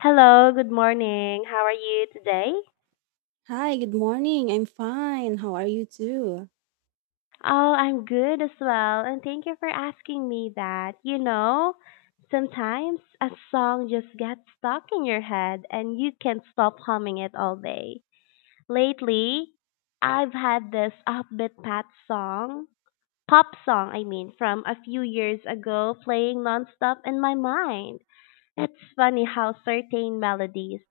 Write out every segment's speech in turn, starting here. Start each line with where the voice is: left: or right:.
left: Hello, good morning. How are you today?
right: Hi, good morning. I'm fine. How are you too?
left: Oh, I'm good as well, and thank you for asking me that. You know, sometimes a song just gets stuck in your head and you can't stop humming it all day. Lately, I've had this pop song, I mean, from a few years ago playing nonstop in my mind. It's funny how certain melodies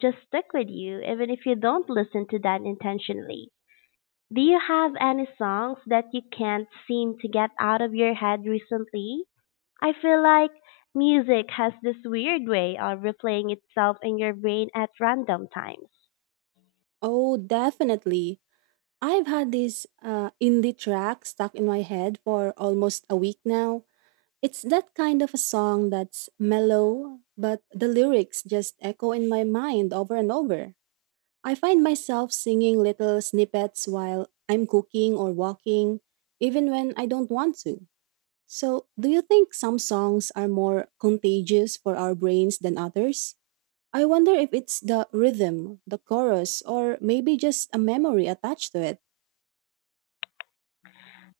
left: just stick with you even if you don't listen to that intentionally. Do you have any songs that you can't seem to get out of your head recently? I feel like music has this weird way of replaying itself in your brain at random times.
right: Oh, definitely. I've had this indie track stuck in my head for almost a week now. It's that kind of a song that's mellow, but the lyrics just echo in my mind over and over. I find myself singing little snippets while I'm cooking or walking, even when I don't want to. So, do you think some songs are more contagious for our brains than others? I wonder if it's the rhythm, the chorus, or maybe just a memory attached to it.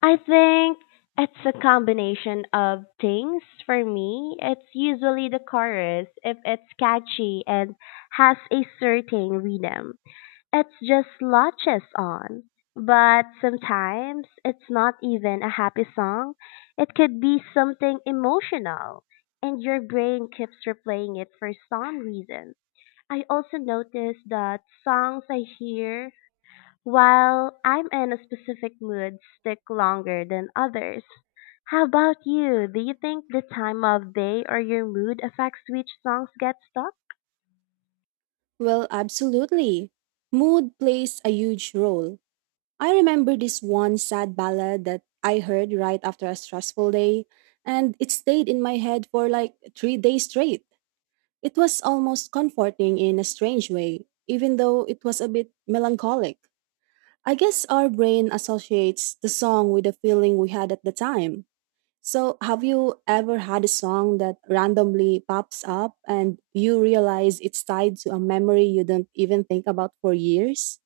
left: I think it's a combination of things for me. It's usually the chorus if it's catchy and has a certain rhythm. It's just latches on. But sometimes it's not even a happy song. It could be something emotional, and your brain keeps replaying it for some reason. I also notice that songs I hear while I'm in a specific mood stick longer than others. How about you? Do you think the time of day or your mood affects which songs get stuck?
right: Well, absolutely. Mood plays a huge role. I remember this one sad ballad that I heard right after a stressful day, and it stayed in my head for like 3 days straight. It was almost comforting in a strange way, even though it was a bit melancholic. I guess our brain associates the song with the feeling we had at the time. So, have you ever had a song that randomly pops up and you realize it's tied to a memory you don't even think about for years?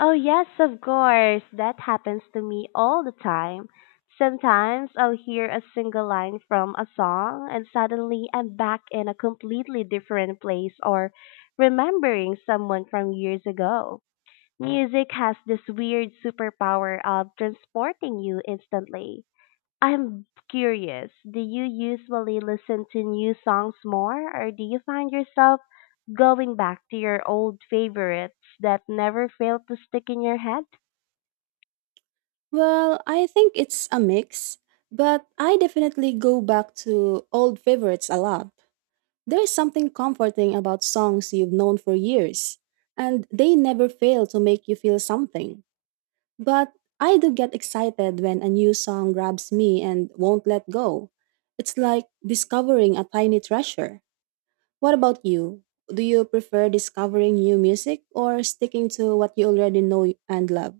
left: Oh, yes, of course. That happens to me all the time. Sometimes I'll hear a single line from a song and suddenly I'm back in a completely different place or remembering someone from years ago. Music has this weird superpower of transporting you instantly. I'm curious, do you usually listen to new songs more or do you find yourself going back to your old favorites that never fail to stick in your head?
right: Well, I think it's a mix, but I definitely go back to old favorites a lot. There's something comforting about songs you've known for years, and they never fail to make you feel something. But I do get excited when a new song grabs me and won't let go. It's like discovering a tiny treasure. What about you? Do you prefer discovering new music or sticking to what you already know and love?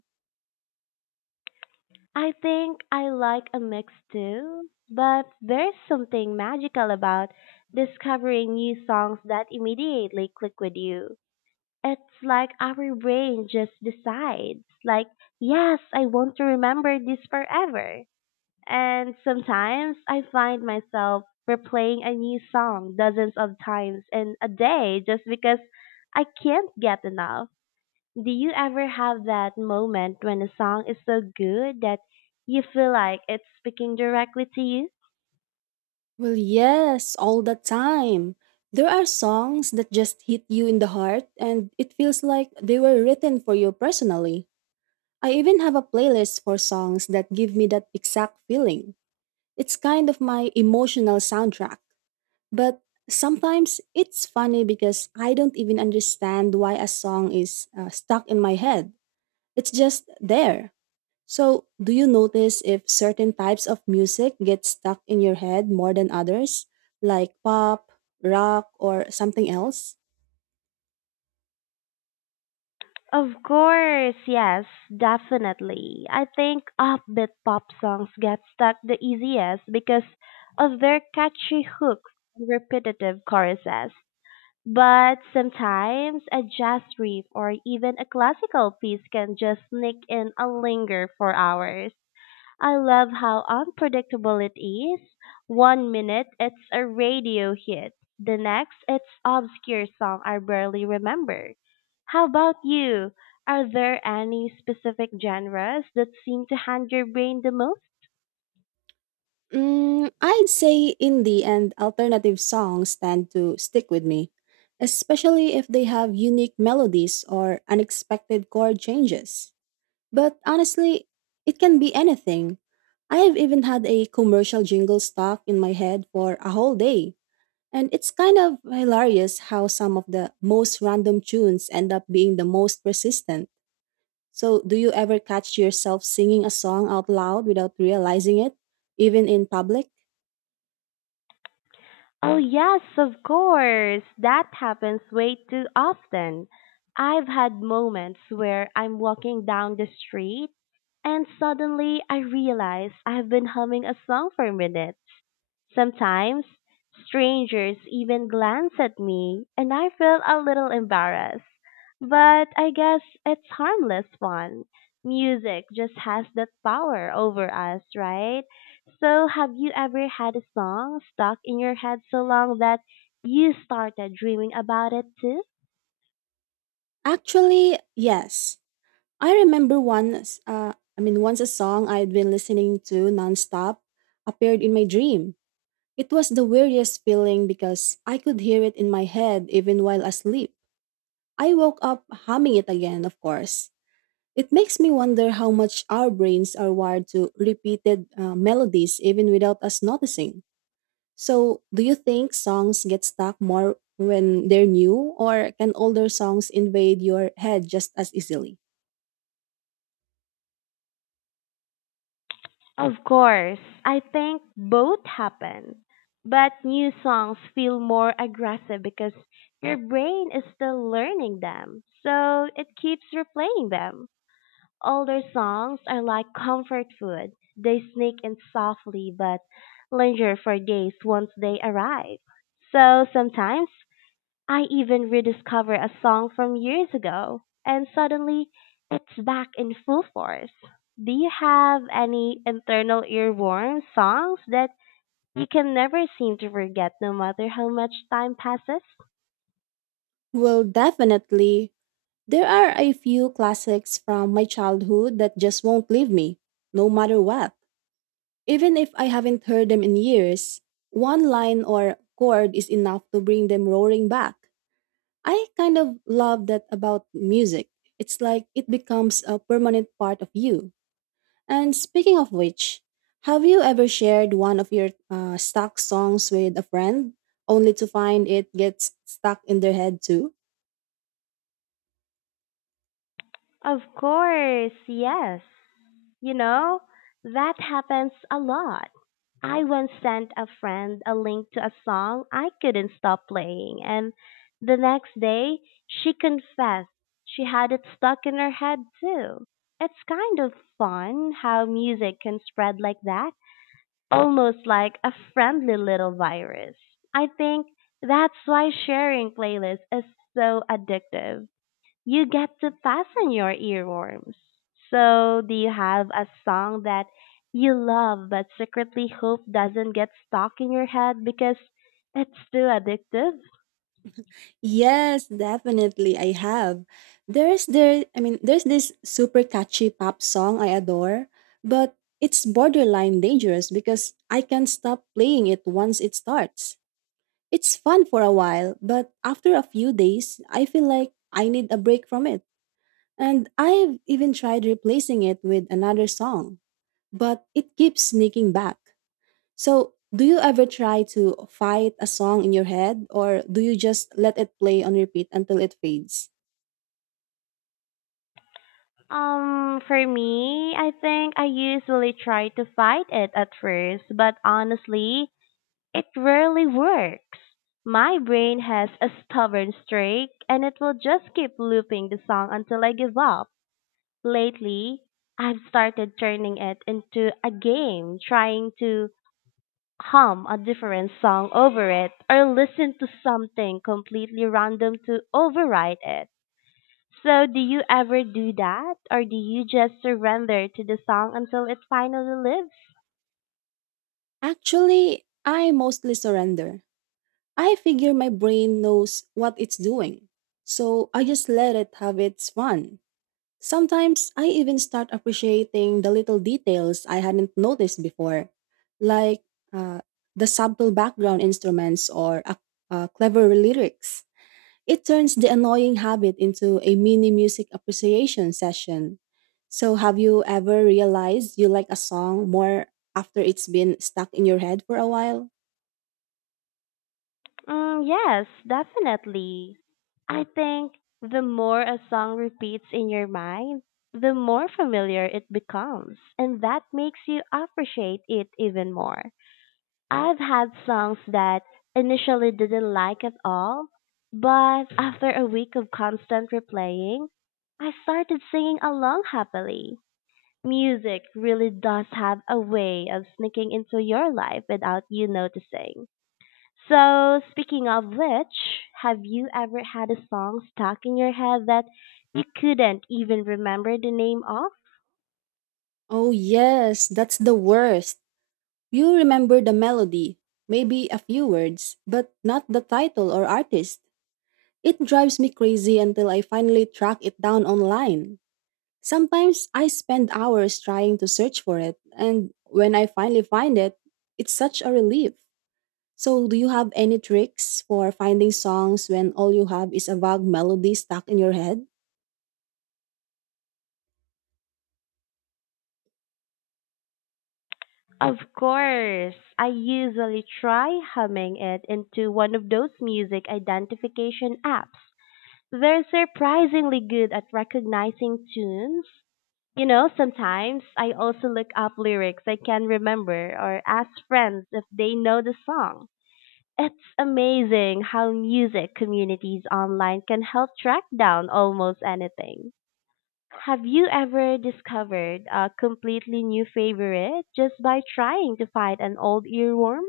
left: I think I like a mix too, but there's something magical about discovering new songs that immediately click with you. It's like our brain just decides, like, yes, I want to remember this forever. And sometimes I find myself replaying a new song dozens of times in a day just because I can't get enough. Do you ever have that moment when a song is so good that you feel like it's speaking directly to you?
right: Well, yes, all the time. There are songs that just hit you in the heart and it feels like they were written for you personally. I even have a playlist for songs that give me that exact feeling. It's kind of my emotional soundtrack. But sometimes it's funny because I don't even understand why a song is stuck in my head. It's just there. So, do you notice if certain types of music get stuck in your head more than others, like pop, rock, or something else?
left: Of course, yes, definitely. I think upbeat pop songs get stuck the easiest because of their catchy hooks and repetitive choruses. But sometimes a jazz riff or even a classical piece can just sneak in and linger for hours. I love how unpredictable it is. One minute it's a radio hit, the next it's obscure song I barely remember. How about you? Are there any specific genres that seem to haunt your brain the most?
right: Mm, I'd say indie and alternative songs tend to stick with me, especially if they have unique melodies or unexpected chord changes. But honestly, it can be anything. I have even had a commercial jingle stuck in my head for a whole day. And it's kind of hilarious how some of the most random tunes end up being the most persistent. So, do you ever catch yourself singing a song out loud without realizing it, even in public?
left: Oh yes, of course. That happens way too often. I've had moments where I'm walking down the street and suddenly I realize I've been humming a song for a minute. Sometimes strangers even glance at me and I feel a little embarrassed, but I guess it's harmless fun. Music just has that power over us, right? So, have you ever had a song stuck in your head so long that you started dreaming about it too?
right: Actually, yes. I remember once a song I had been listening to nonstop appeared in my dream. It was the weirdest feeling because I could hear it in my head even while asleep. I woke up humming it again, of course. It makes me wonder how much our brains are wired to repeated melodies even without us noticing. So, do you think songs get stuck more when they're new, or can older songs invade your head just as easily?
left: Of course, I think both happen. But new songs feel more aggressive because your brain is still learning them. So it keeps replaying them. Older songs are like comfort food. They sneak in softly but linger for days once they arrive. So sometimes I even rediscover a song from years ago and suddenly it's back in full force. Do you have any internal earworm songs that you can never seem to forget no matter how much time passes?
right: Well, definitely. There are a few classics from my childhood that just won't leave me, no matter what. Even if I haven't heard them in years, one line or chord is enough to bring them roaring back. I kind of love that about music. It's like it becomes a permanent part of you. And speaking of which, have you ever shared one of your stuck songs with a friend only to find it gets stuck in their head too?
left: Of course, yes. You know, that happens a lot. I once sent a friend a link to a song I couldn't stop playing, and the next day she confessed she had it stuck in her head too. It's kind of fun how music can spread like that, almost like a friendly little virus. I think that's why sharing playlists is so addictive. You get to fasten your earworms. So, do you have a song that you love but secretly hope doesn't get stuck in your head because it's too addictive?
right: Yes, definitely I have. There's there I mean There's this super catchy pop song I adore, but it's borderline dangerous because I can't stop playing it once it starts. It's fun for a while, but after a few days, I feel like I need a break from it. And I've even tried replacing it with another song, but it keeps sneaking back. So, do you ever try to fight a song in your head, or do you just let it play on repeat until it fades?
left: For me, I think I usually try to fight it at first, but honestly, it rarely works. My brain has a stubborn streak and it will just keep looping the song until I give up. Lately, I've started turning it into a game, trying to hum a different song over it or listen to something completely random to override it. So, do you ever do that, or do you just surrender to the song until it finally lives?
right: Actually, I mostly surrender. I figure my brain knows what it's doing, so I just let it have its fun. Sometimes I even start appreciating the little details I hadn't noticed before, like uh, the subtle background instruments or a clever lyrics. It turns the annoying habit into a mini music appreciation session. So, have you ever realized you like a song more after it's been stuck in your head for a while?
left: Mm, yes, definitely. I think the more a song repeats in your mind, the more familiar it becomes, and that makes you appreciate it even more. I've had songs that initially didn't like at all, but after a week of constant replaying, I started singing along happily. Music really does have a way of sneaking into your life without you noticing. So, speaking of which, have you ever had a song stuck in your head that you couldn't even remember the name of?
right: Oh, yes, that's the worst. You remember the melody, maybe a few words, but not the title or artist. It drives me crazy until I finally track it down online. Sometimes I spend hours trying to search for it, and when I finally find it, it's such a relief. So, do you have any tricks for finding songs when all you have is a vague melody stuck in your head?
left: Of course, I usually try humming it into one of those music identification apps. They're surprisingly good at recognizing tunes. You know, sometimes I also look up lyrics I can remember or ask friends if they know the song. It's amazing how music communities online can help track down almost anything. Have you ever discovered a completely new favorite just by trying to find an old earworm?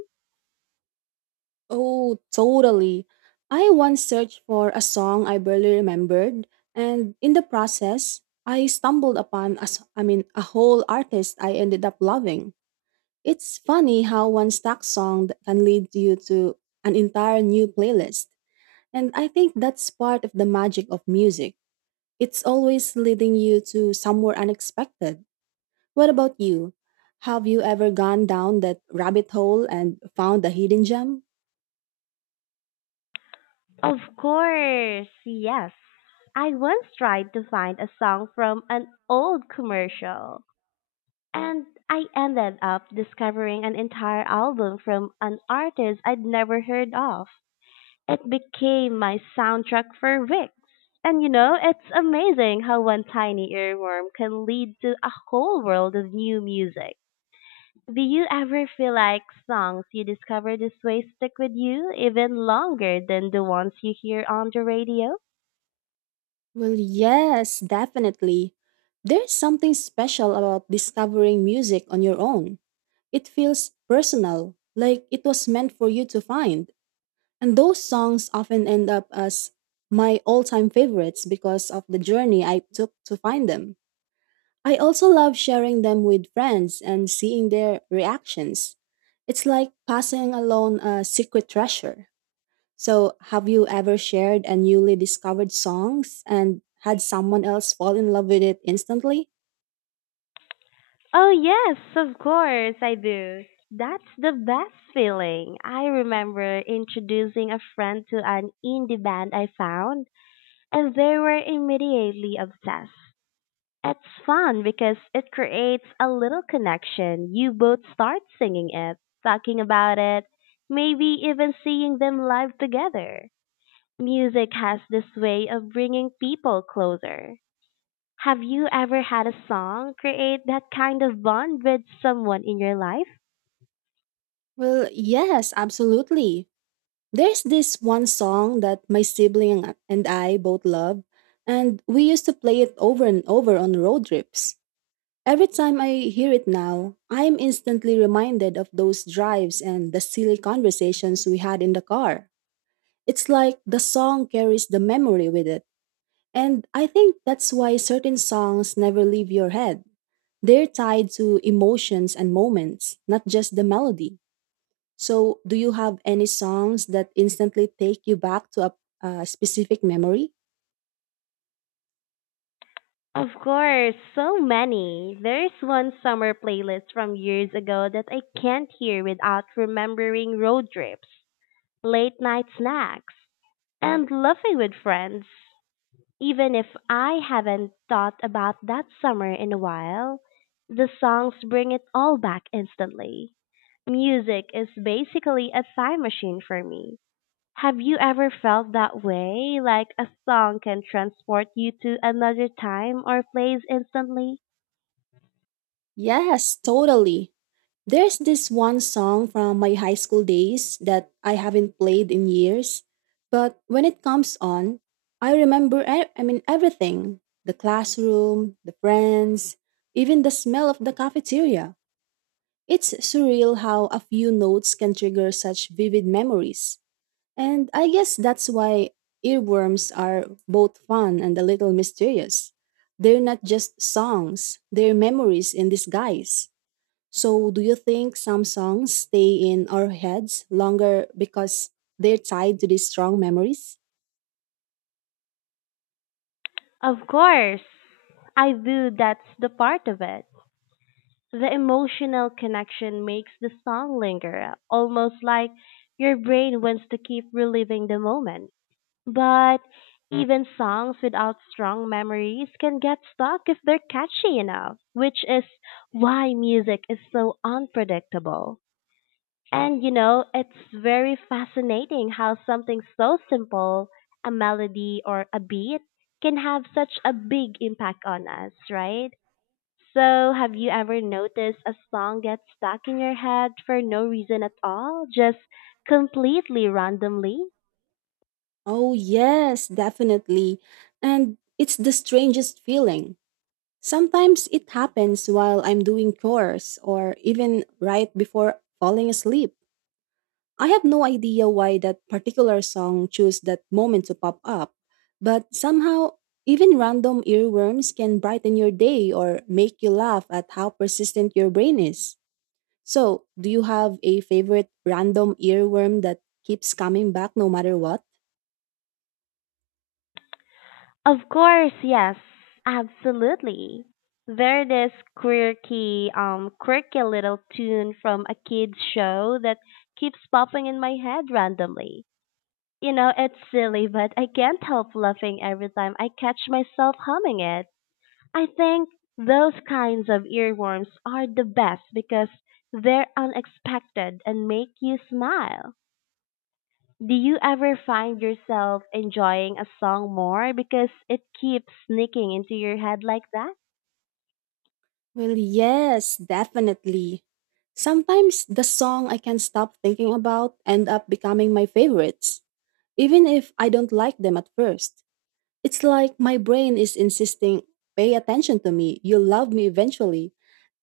right: Oh, totally. I once searched for a song I barely remembered, and in the process, I stumbled upon a whole artist I ended up loving. It's funny how one stock can lead you to an entire new playlist. And I think that's part of the magic of music. It's always leading you to somewhere unexpected. What about you? Have you ever gone down that rabbit hole and found a hidden gem?
left: Of course, yes. I once tried to find a song from an old commercial, and I ended up discovering an entire album from an artist I'd never heard of. It became my soundtrack for weeks. And you know, it's amazing how one tiny earworm can lead to a whole world of new music. Do you ever feel like songs you discover this way stick with you even longer than the ones you hear on the radio?
right: Well, yes, definitely. There's something special about discovering music on your own. It feels personal, like it was meant for you to find. And those songs often end up as my all time favorites because of the journey I took to find them. I also love sharing them with friends and seeing their reactions. It's like passing along a secret treasure. So, have you ever shared a newly discovered songs and had someone else fall in love with it instantly?
left: Oh, yes, of course I do. That's the best feeling. I remember introducing a friend to an indie band I found, and they were immediately obsessed. It's fun because it creates a little connection. You both start singing it, talking about it, maybe even seeing them live together. Music has this way of bringing people closer. Have you ever had a song create that kind of bond with someone in your life?
right: Well, yes, absolutely. There's this one song that my sibling and I both love, and we used to play it over and over on road trips. Every time I hear it now, I am instantly reminded of those drives and the silly conversations we had in the car. It's like the song carries the memory with it, and I think that's why certain songs never leave your head. They're tied to emotions and moments, not just the melody. So, do you have any songs that instantly take you back to a specific memory?
left: Of course, so many. There's one summer playlist from years ago that I can't hear without remembering road trips, late night snacks, and laughing with friends. Even if I haven't thought about that summer in a while, the songs bring it all back instantly. Music is basically a time machine for me. Have you ever felt that way? Like a song can transport you to another time or place instantly?
right: Yes, totally. There's this one song from my high school days that I haven't played in years, but when it comes on, I remember everything, the classroom, the friends, even the smell of the cafeteria. It's surreal how a few notes can trigger such vivid memories. And I guess that's why earworms are both fun and a little mysterious. They're not just songs, they're memories in disguise. So, do you think some songs stay in our heads longer because they're tied to these strong memories?
left: Of course, I do. That's the part of it. The emotional connection makes the song linger, almost like your brain wants to keep reliving the moment. But even songs without strong memories can get stuck if they're catchy enough, which is why music is so unpredictable. And you know, it's very fascinating how something so simple, a melody or a beat, can have such a big impact on us, right? So, have you ever noticed a song gets stuck in your head for no reason at all, just completely randomly?
right: Oh, yes, definitely. And it's the strangest feeling. Sometimes it happens while I'm doing chores or even right before falling asleep. I have no idea why that particular song chose that moment to pop up, but somehow, even random earworms can brighten your day or make you laugh at how persistent your brain is. So, do you have a favorite random earworm that keeps coming back no matter what?
left: Of course, yes, absolutely. There's this quirky little tune from a kid's show that keeps popping in my head randomly. You know, it's silly, but I can't help laughing every time I catch myself humming it. I think those kinds of earworms are the best because they're unexpected and make you smile. Do you ever find yourself enjoying a song more because it keeps sneaking into your head like that?
right: Well, yes, definitely. Sometimes the song I can't stop thinking about end up becoming my favorites, even if I don't like them at first. It's like my brain is insisting, pay attention to me, you'll love me eventually.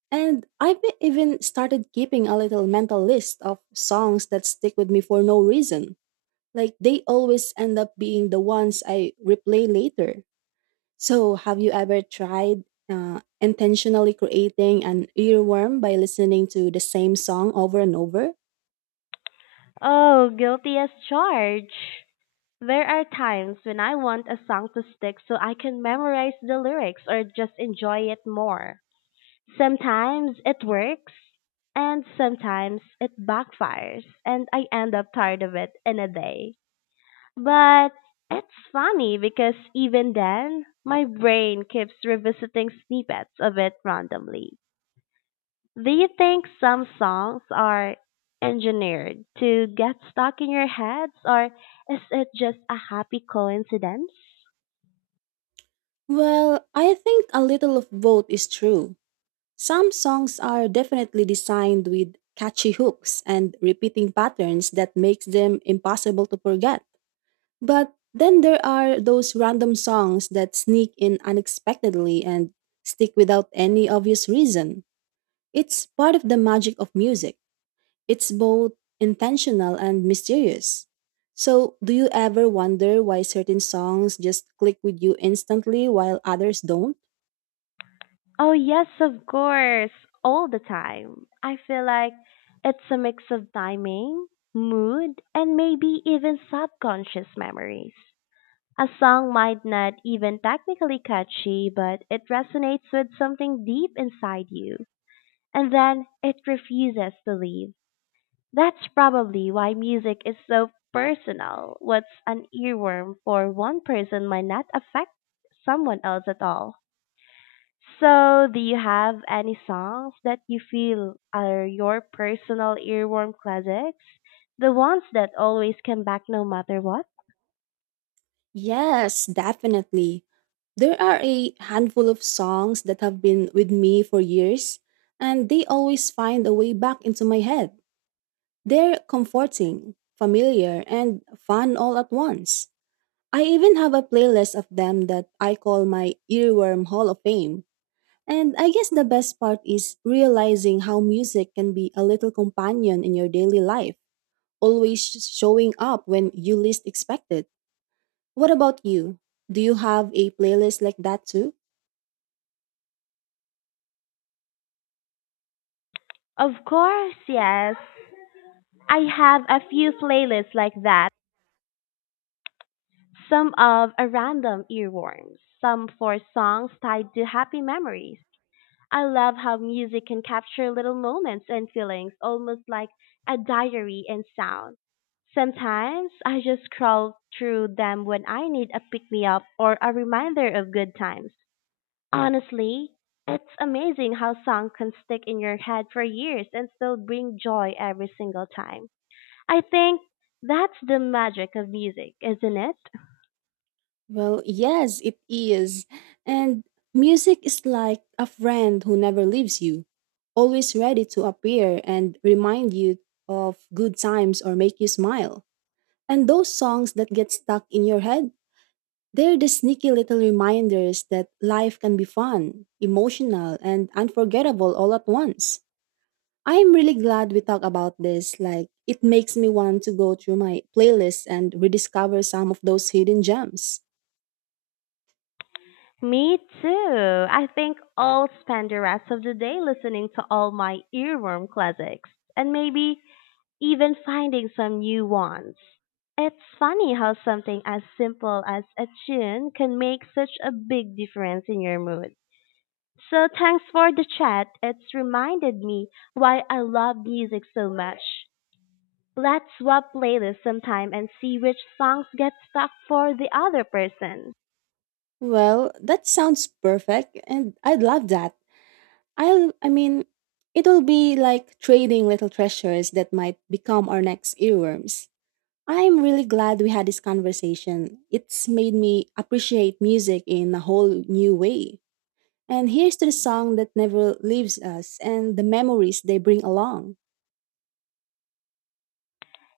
right: And even started keeping a little mental list of songs that stick with me for no reason. Like they always end up being the ones I replay later. So, have you ever tried intentionally creating an earworm by listening to the same song over and over?
left: Oh, guilty as charged. There are times when I want a song to stick so I can memorize the lyrics or just enjoy it more. Sometimes it works, and sometimes it backfires, and I end up tired of it in a day. But it's funny because even then, my brain keeps revisiting snippets of it randomly. Do you think some songs are engineered to get stuck in your heads, or is it just a happy coincidence?
right: Well, I think a little of both is true. Some songs are definitely designed with catchy hooks and repeating patterns that makes them impossible to forget. But then there are those random songs that sneak in unexpectedly and stick without any obvious reason. It's part of the magic of music. It's both intentional and mysterious. So, do you ever wonder why certain songs just click with you instantly while others don't?
left: Oh, yes, of course, all the time. I feel like it's a mix of timing, mood, and maybe even subconscious memories. A song might not even technically catchy, but it resonates with something deep inside you, and then it refuses to leave. That's probably why music is so personal. What's an earworm for one person might not affect someone else at all. So, do you have any songs that you feel are your personal earworm classics? The ones that always come back no matter what?
right: Yes, definitely. There are a handful of songs that have been with me for years, and they always find a way back into my head. They're comforting, familiar, and fun all at once. I even have a playlist of them that I call my Earworm Hall of Fame. And I guess the best part is realizing how music can be a little companion in your daily life, always showing up when you least expect it. What about you? Do you have a playlist like that too?
left: Of course, yes. I have a few playlists like that. Some of a random earworms, some for songs tied to happy memories. I love how music can capture little moments and feelings, almost like a diary in sound. Sometimes I just scroll through them when I need a pick me up or a reminder of good times. Honestly, it's amazing how songs can stick in your head for years and still bring joy every single time. I think that's the magic of music, isn't it?
right: Well, yes, it is. And music is like a friend who never leaves you, always ready to appear and remind you of good times or make you smile. And those songs that get stuck in your head, they're the sneaky little reminders that life can be fun, emotional, and unforgettable all at once. I am really glad we talked about this. Like, it makes me want to go through my playlist and rediscover some of those hidden gems.
left: Me too. I think I'll spend the rest of the day listening to all my earworm classics and maybe even finding some new ones. It's funny how something as simple as a tune can make such a big difference in your mood. So thanks for the chat. It's reminded me why I love music so much. Let's swap playlists sometime and see which songs get stuck for the other person.
right: Well, that sounds perfect, and I'd love that. I'll, I mean, It'll be like trading little treasures that might become our next earworms. I'm really glad we had this conversation. It's made me appreciate music in a whole new way. And here's to the song that never leaves us and the memories they bring along.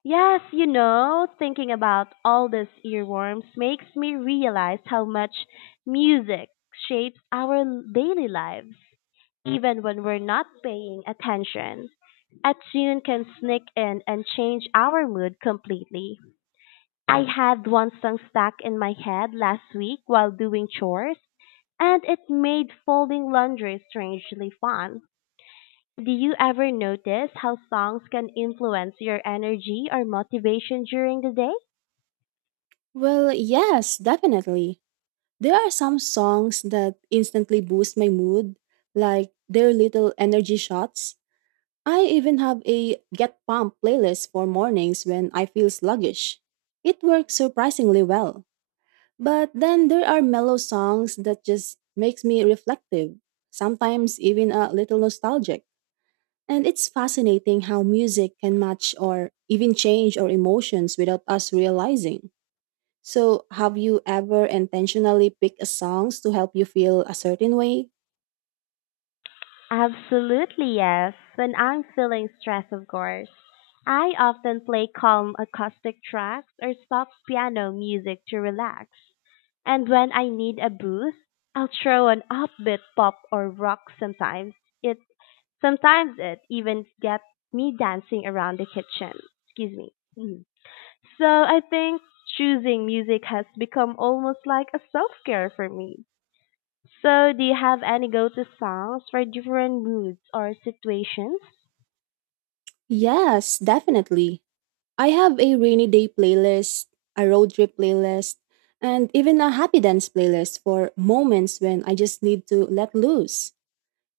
left: Yes, you know, thinking about all these earworms makes me realize how much music shapes our daily lives, even when we're not paying attention. A tune can sneak in and change our mood completely. I had one song stuck in my head last week while doing chores, and it made folding laundry strangely fun. Do you ever notice how songs can influence your energy or motivation during the day?
right: Well, yes, definitely. There are some songs that instantly boost my mood, like their little energy shots. I even have a Get Pump playlist for mornings when I feel sluggish. It works surprisingly well. But then there are mellow songs that just makes me reflective, sometimes even a little nostalgic. And it's fascinating how music can match or even change our emotions without us realizing. So, have you ever intentionally picked a songs to help you feel a certain way?
left: Absolutely, yes. When I'm feeling stressed, of course. I often play calm acoustic tracks or soft piano music to relax. And when I need a boost, I'll throw an upbeat pop or rock sometimes. It sometimes it even gets me dancing around the kitchen. Excuse me. Mhm. So I think choosing music has become almost like a self care for me. So do you have any go to songs for different moods or situations?
right: Yes, definitely. I have a rainy day playlist, a road trip playlist, and even a happy dance playlist for moments when I just need to let loose.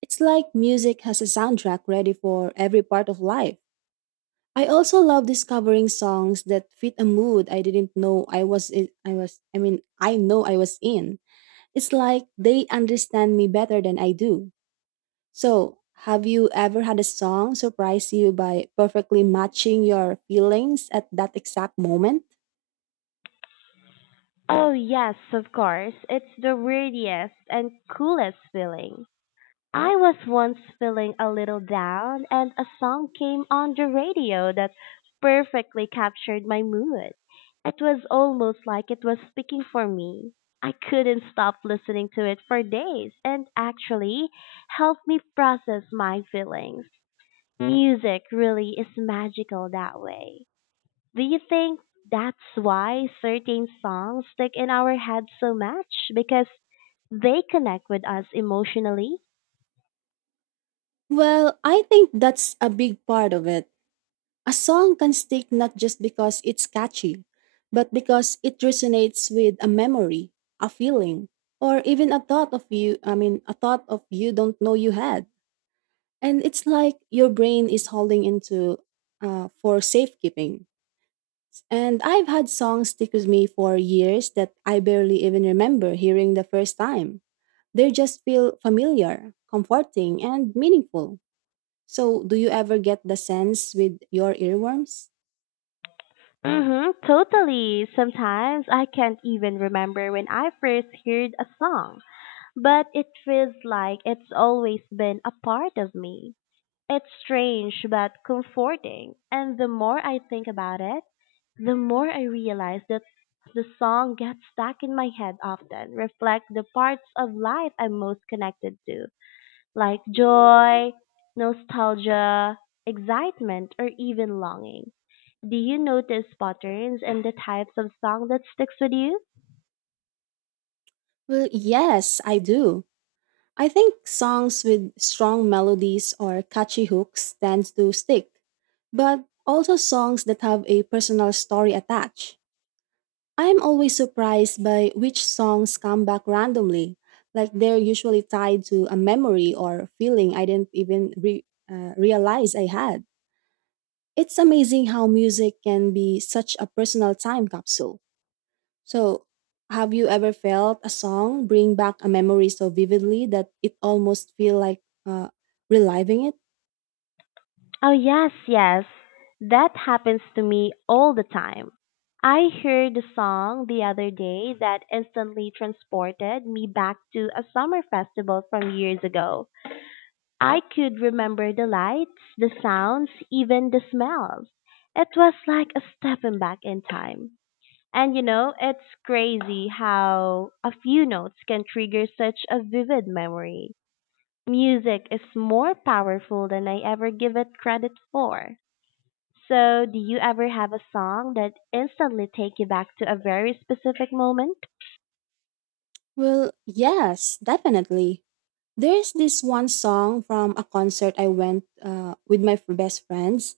right: It's like music has a soundtrack ready for every part of life. I also love discovering songs that fit a mood I didn't know I was in, I was I mean I know I was in. It's like they understand me better than I do. So, have you ever had a song surprise you by perfectly matching your feelings at that exact moment?
left: Oh, yes, of course. It's the weirdest and coolest feeling. I was once feeling a little down and a song came on the radio that perfectly captured my mood. It was almost like it was speaking for me. I couldn't stop listening to it for days and actually helped me process my feelings. Music really is magical that way. Do you think that's why certain songs stick in our heads so much? Because they connect with us emotionally?
right: Well, I think that's a big part of it. A song can stick not just because it's catchy, but because it resonates with a memory, a feeling, or even a thought of you don't know you had. And it's like your brain is holding into for safekeeping. And I've had songs stick with me for years that I barely even remember hearing the first time. They just feel familiar, comforting, and meaningful. So, do you ever get the sense with your earworms?
left: Mm-hmm, totally. Sometimes I can't even remember when I first heard a song, but it feels like it's always been a part of me. It's strange but comforting, and the more I think about it, the more I realize that the song gets stuck in my head often, reflect the parts of life I'm most connected to, like joy, nostalgia, excitement, or even longing. Do you notice patterns and the types of song that sticks with you?
right: Well, yes, I do. I think songs with strong melodies or catchy hooks tend to stick, but also songs that have a personal story attached. I'm always surprised by which songs come back randomly, like they're usually tied to a memory or feeling I didn't even realize I had. It's amazing how music can be such a personal time capsule. So, have you ever felt a song bring back a memory so vividly that it almost feel like reliving it?
left: Oh yes, yes. That happens to me all the time. I heard a song the other day that instantly transported me back to a summer festival from years ago. I could remember the lights, the sounds, even the smells. It was like a stepping back in time. And you know, it's crazy how a few notes can trigger such a vivid memory. Music is more powerful than I ever give it credit for. So, do you ever have a song that instantly take you back to a very specific moment?
right: Well, yes, definitely. There's this one song from a concert I went with my best friends.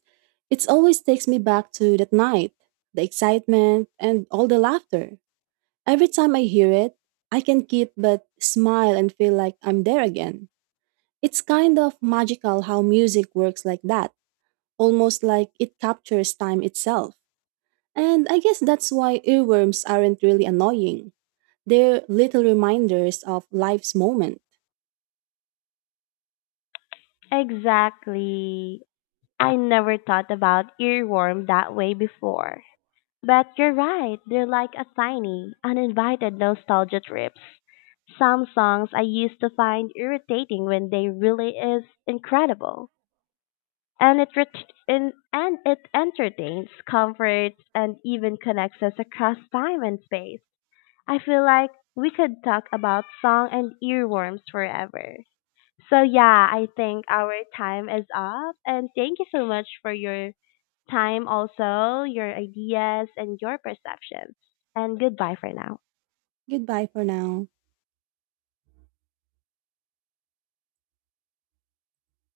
right: It always takes me back to that night, the excitement and all the laughter. Every time I hear it, I can keep but smile and feel like I'm there again. It's kind of magical how music works like that, almost like it captures time itself. And I guess that's why earworms aren't really annoying. They're little reminders of life's moment.
left: Exactly. I never thought about earworm that way before. But you're right, they're like a tiny, uninvited nostalgia trips. Some songs I used to find irritating when they really is incredible. And it entertains, comforts, and even connects us across time and space. I feel like we could talk about song and earworms forever. So yeah, I think our time is up, and thank you so much for your time, also your ideas and your perceptions. And goodbye for now.
right: Goodbye for now.